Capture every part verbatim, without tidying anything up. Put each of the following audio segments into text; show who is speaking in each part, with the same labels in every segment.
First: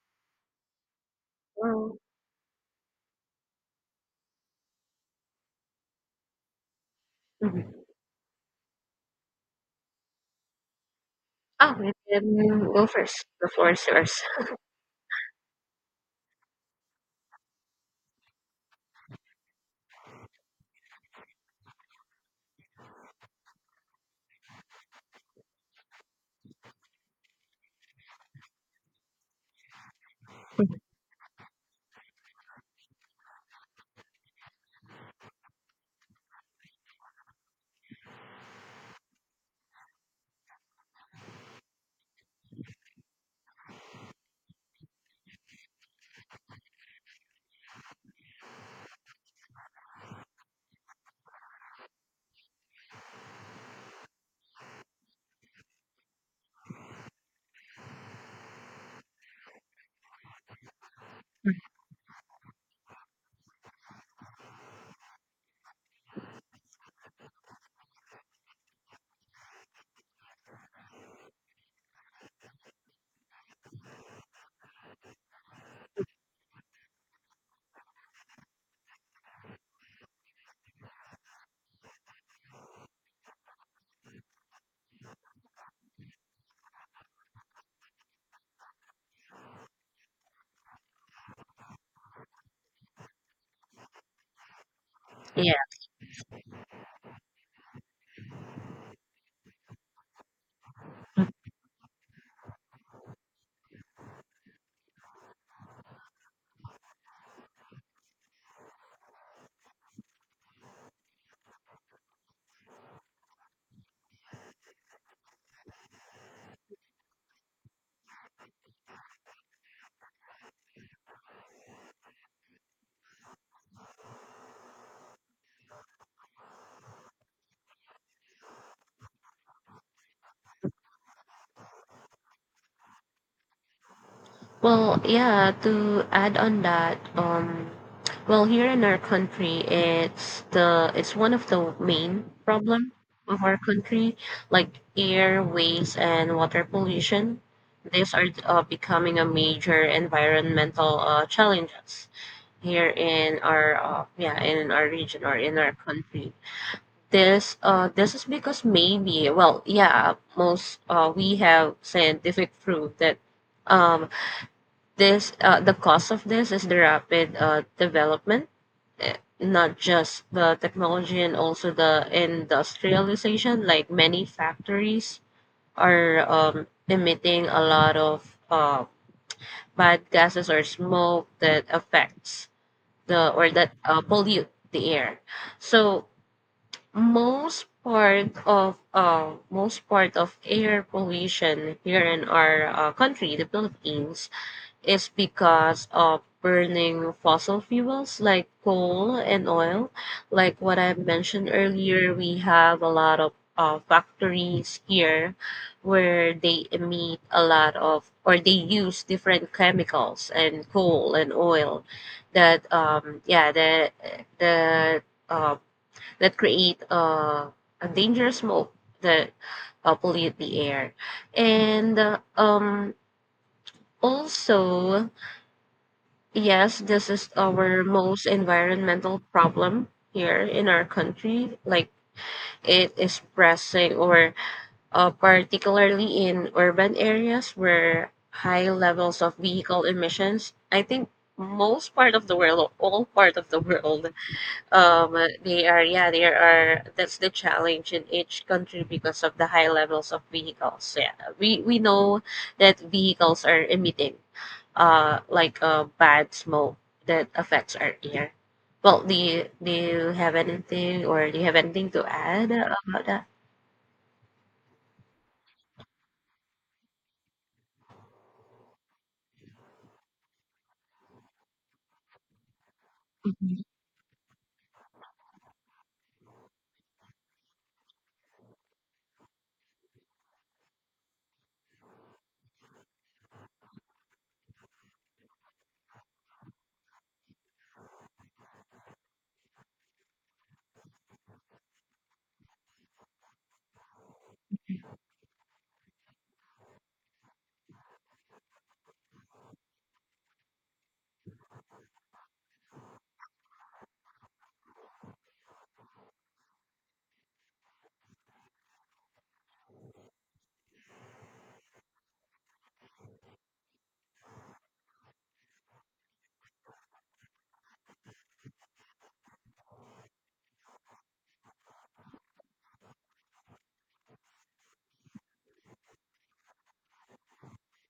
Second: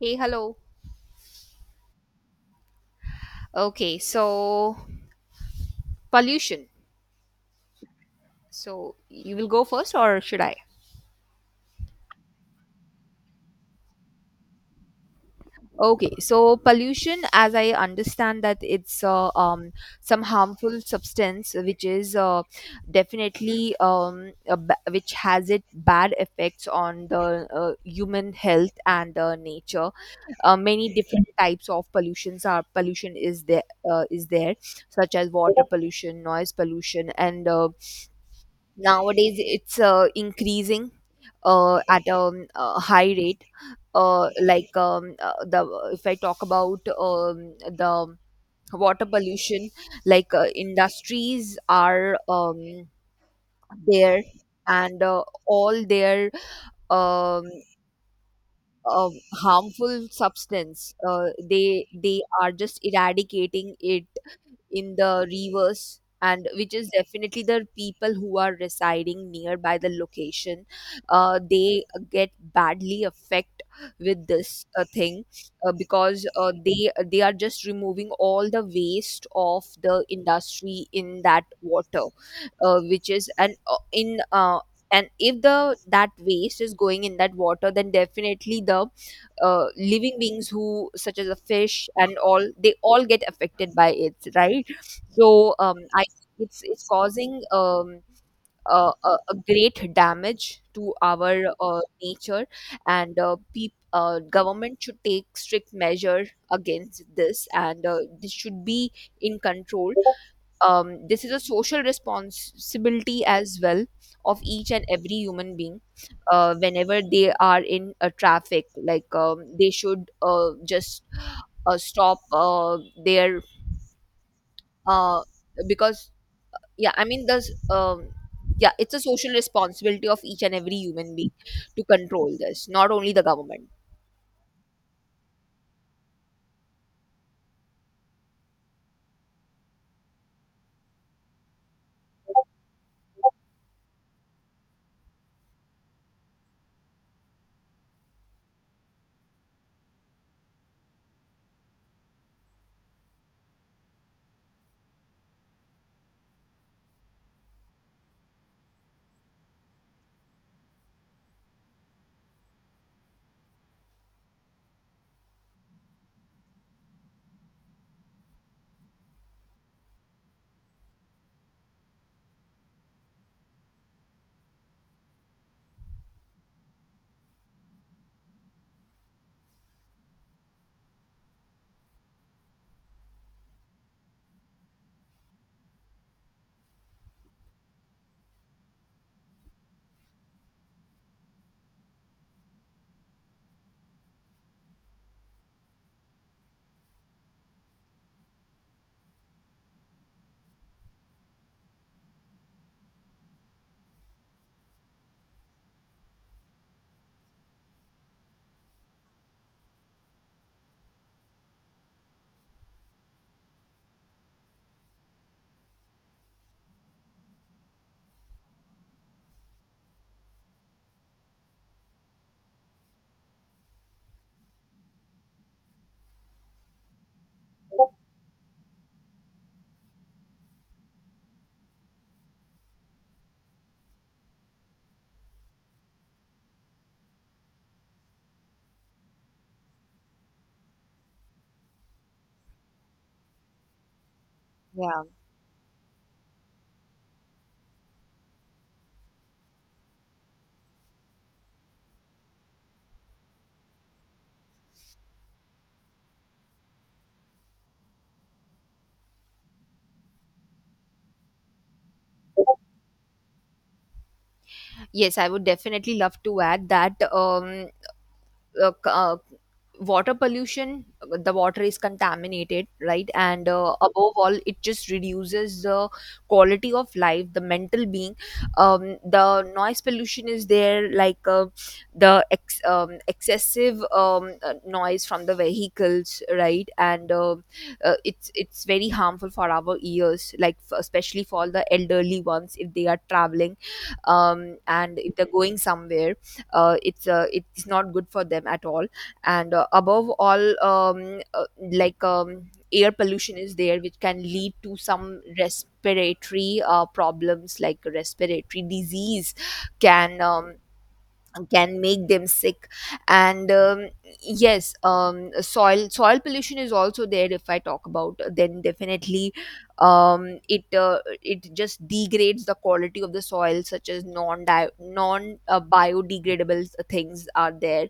Speaker 1: Hey, hello.
Speaker 2: Well,
Speaker 1: Okay, so pollution.
Speaker 2: mhm.
Speaker 1: So you will go first, or should I?
Speaker 2: Oh, you can go first. The floor is yours.
Speaker 1: Okay, so pollution, as I understand that it's uh, um, some harmful substance which is uh, definitely, um, a ba- which has it bad effects on the uh, human health and uh, nature. Uh, many different types of pollutions are pollution is there, uh, is there, such as water pollution, noise pollution, and uh, nowadays it's uh, increasing uh, at a, um, a high rate, uh, like, um, uh, the if I talk about um, the water pollution. Like, uh, industries are um, there, and uh, all their um, um, harmful substance, uh, they they are just eradicating it in the reverse, and which is definitely the people who are residing nearby the location, uh, they get badly affected with this uh, thing, uh, because uh, they they are just removing all the waste of the industry in that water, uh, which is an uh, in uh, and if the that waste is going in that water, then definitely the uh, living beings, who such as a fish, and all, they all get affected by it, right.
Speaker 2: Yeah.
Speaker 1: So, um, I it's it's causing, um, uh, a, a great damage to our uh, nature, and uh, peop uh, government should take strict measure against this, and uh, this should be in control. Um, this is a social responsibility as well of each and every human being. Uh, whenever they are in a traffic, like, um, they should uh, just uh, stop uh, their, uh, because, yeah I mean, there's, um yeah it's a social responsibility of each and every human being to control this, not only the government.
Speaker 2: Well, yeah, to add on that, um, well, here in our country, it's the it's one of the main problem of our country, like air, waste, and water pollution. These are uh, becoming a major environmental uh, challenges here in our uh, yeah, in our region or in our country. This uh this is because maybe, well, yeah, most uh we have scientific proof that um this uh the cause of this is the rapid uh development, eh, not just the technology and also the industrialization. Like many factories are um emitting a lot of uh bad gases or smoke that affects the, or that uh, pollute the air. So most part of uh, most part of air pollution here in our uh, country, the Philippines, is because of burning fossil fuels like coal and oil. Like what I mentioned earlier, we have a lot of uh, factories here where they emit a lot of, or they use different chemicals and coal and oil that um yeah the the uh, that create uh, a dangerous smoke that uh, pollute the air. And uh, um, also, yes, this is our most environmental problem here in our country. Like it is pressing, or uh, particularly in urban areas where high levels of vehicle emissions. I think most part of the world, or all part of the world,
Speaker 1: Yeah.
Speaker 2: um uh, they are yeah there are that's the challenge in each country because of the high levels of vehicles. Yeah, we we know that vehicles are emitting uh like a bad smoke that affects our air. Well, do you, do you have anything, or do you have anything to add about that?
Speaker 1: Yes, I would definitely love to add that. um uh, c- uh, Water pollution, the water is contaminated, right, and uh, above all, it just reduces the quality of life, the mental being. Um, the noise pollution is there, like, uh, the ex- um, excessive um, uh, noise from the vehicles, right, and uh, uh, it's it's very harmful for our ears, like, f- especially for the elderly ones, if they are traveling, um, and if they're going somewhere, uh, it's uh, it's not good for them at all. And uh, above all, um, uh, like um, air pollution is there, which can lead to some respiratory uh, problems, like respiratory disease, can um, can make them sick. And um, yes, um, soil soil pollution is also there, if I talk about, then definitely, um, it uh, it just degrades the quality of the soil, such as non non uh, biodegradable things are there,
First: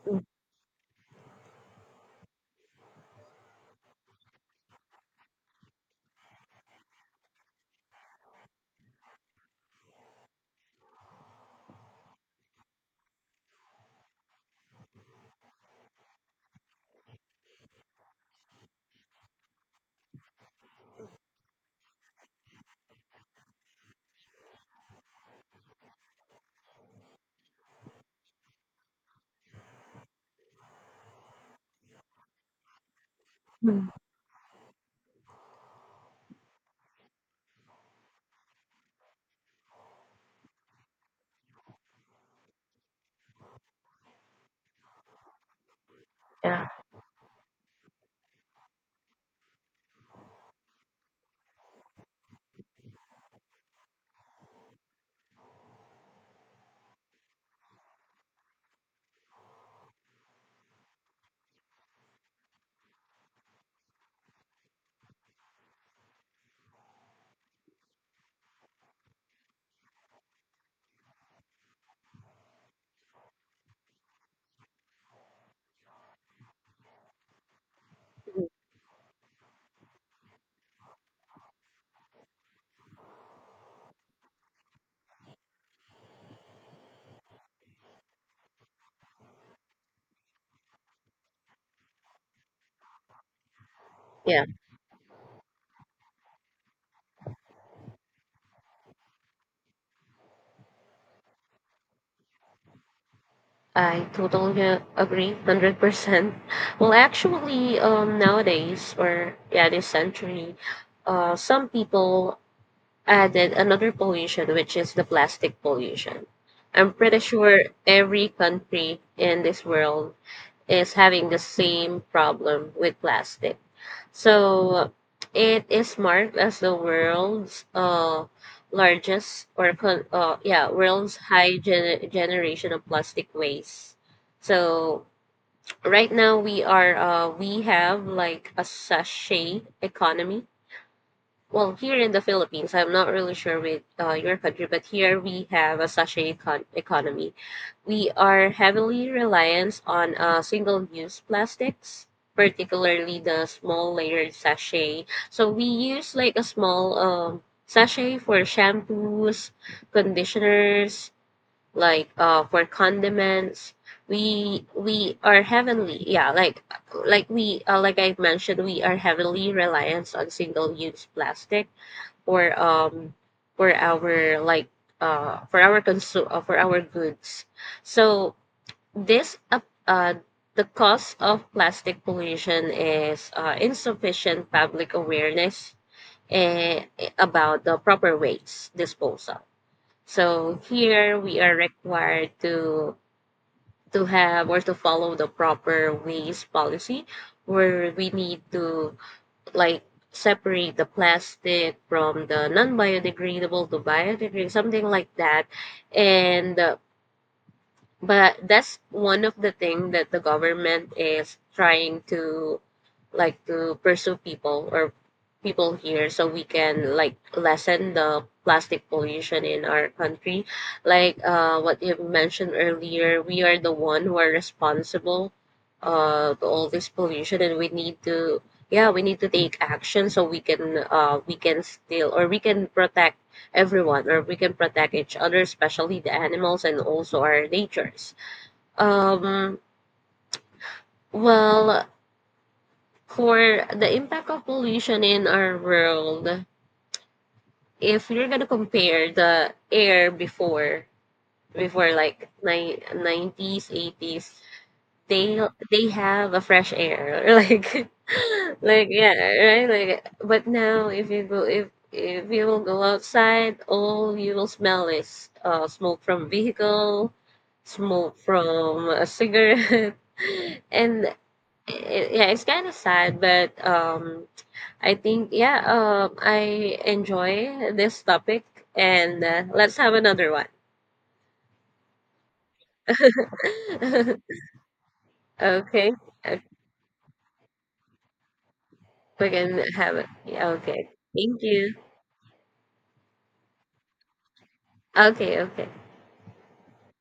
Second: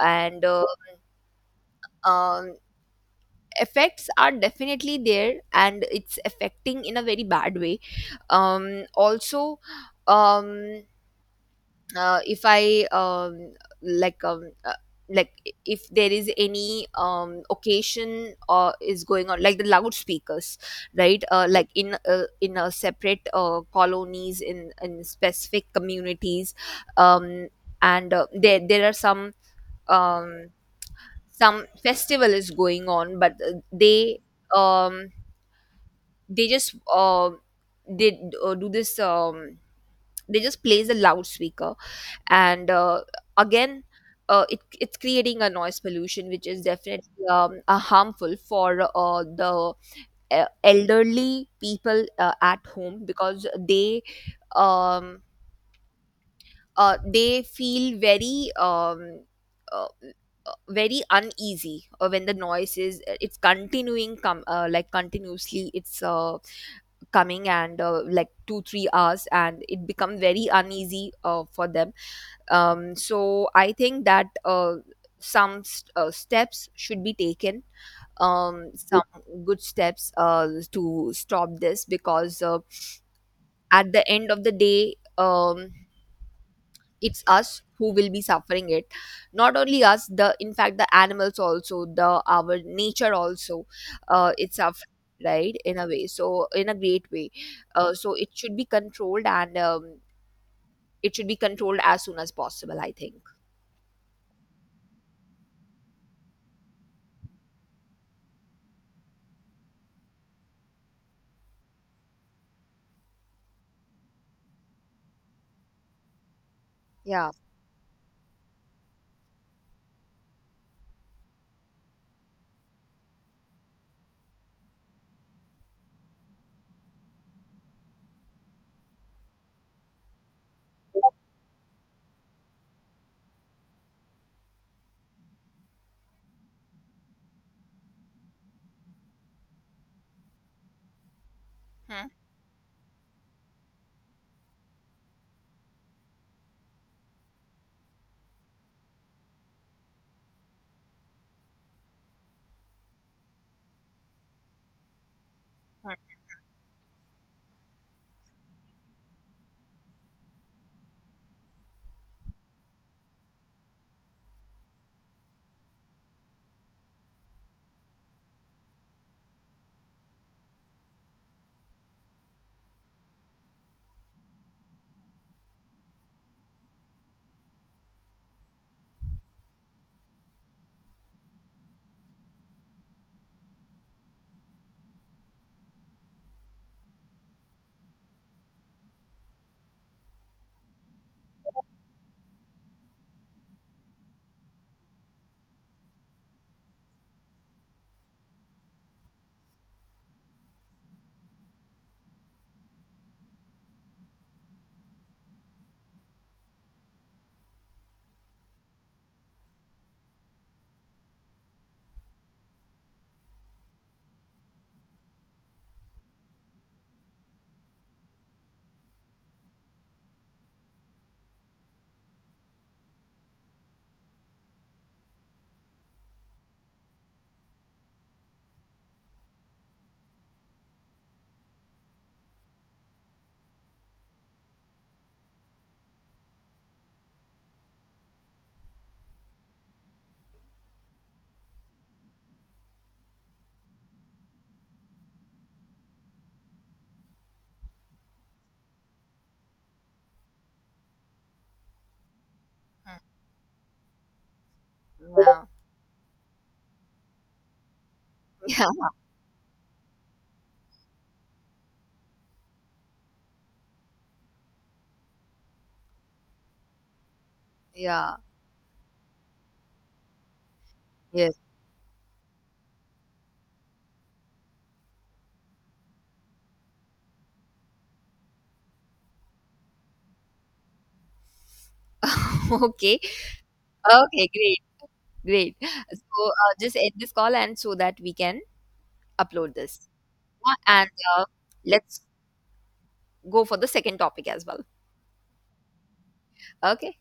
Speaker 1: and uh, um, effects are definitely there, and it's affecting in a very bad way. Um, also, um, uh, if I um, like um, uh, like if there is any um, occasion or is going on, like the loudspeakers, right, uh, like in uh, in a separate uh, colonies, in in specific communities, um, and uh, there there are some um, some festival is going on, but uh,
Speaker 2: Mhm.
Speaker 1: they, um, they just, uh, they, uh, do this, um, they just plays a loudspeaker, and uh, again, uh, it, it's creating a noise pollution, which is
Speaker 2: Yeah.
Speaker 1: definitely um, uh, harmful for uh, the uh, elderly people uh, at home, because they um, uh, they feel very, um, uh, uh, very uneasy, uh, when the noise is it's continuing, come, uh, like continuously, it's uh, coming, and uh, like two three hours, and it become very uneasy uh, for them. Um, so I think that, uh, some st- uh, steps should be taken, um, some good steps uh, to stop this, because uh, at the end of the day, um, it's us who will be suffering it, not only us, the in fact the animals also, the our nature also, uh,
Speaker 2: Yeah,
Speaker 1: it's suffering, right, in a way, so, in a great way, uh, so it should be controlled, and um, it should be controlled as soon as possible, I think.
Speaker 2: I totally uh, agree, hundred percent. Well, actually, um, nowadays, or yeah, this century, uh, some people added another pollution, which is the plastic pollution. I'm pretty
Speaker 1: Yeah.
Speaker 2: sure every country in this world is having the same problem with plastic. So it is marked as the world's uh, largest, or con- uh, yeah world's high gen- generation of plastic waste. So right now we are uh, we have like a sachet economy. Well, here
Speaker 1: Hmm.
Speaker 2: in the Philippines, I'm not really sure with uh, your country, but here we have a sachet econ- economy. We are heavily reliant on uh, single-use plastics, particularly the small layered sachet. So we
Speaker 1: Hmm.
Speaker 2: use like a small um, sachet for shampoos, conditioners, like uh, for condiments. We we are heavily yeah like like we uh, like I mentioned, we are heavily reliant on single-use plastic for um for our like uh for our consu- uh, for our goods. So this uh, uh, the cause of plastic pollution is uh, insufficient public awareness, eh, about the proper waste disposal. So here we are required to to have, or to follow, the proper waste policy where we need to, like, separate the plastic from the non-biodegradable to biodegradable, something like that. And uh, but that's one of the thing that the government is trying to, like, to pursue people, or people here, so we can, like, lessen the plastic pollution in our country. Like, uh what you mentioned earlier, we are the one who are responsible uh to all this pollution, and we need to, yeah, we need to take action so we can, uh we can still, or we can protect everyone, or we can protect each other, especially the animals and also our natures. um well, for the impact of pollution in our world, if you're gonna compare the air before, before like ni- nineties, eighties, they
Speaker 1: Yeah.
Speaker 2: they have a fresh air like
Speaker 1: Yeah,
Speaker 2: like yeah, right, like, but now if you go, if if you will go outside, all you will smell is uh smoke from vehicle, smoke
Speaker 1: yeah,
Speaker 2: from a cigarette and
Speaker 1: yes.
Speaker 2: it, yeah, it's kind of sad, but um I think, yeah, um I enjoy this topic, and uh, let's have another one.
Speaker 1: Okay, okay, great, great.
Speaker 2: Okay.
Speaker 1: So uh, just end this call and so that we can
Speaker 2: We
Speaker 1: upload
Speaker 2: can
Speaker 1: this.
Speaker 2: have it. Yeah.
Speaker 1: Yeah,
Speaker 2: Okay.
Speaker 1: and uh,
Speaker 2: Thank you.
Speaker 1: let's go for the second topic as well.
Speaker 2: Okay, okay.
Speaker 1: Okay.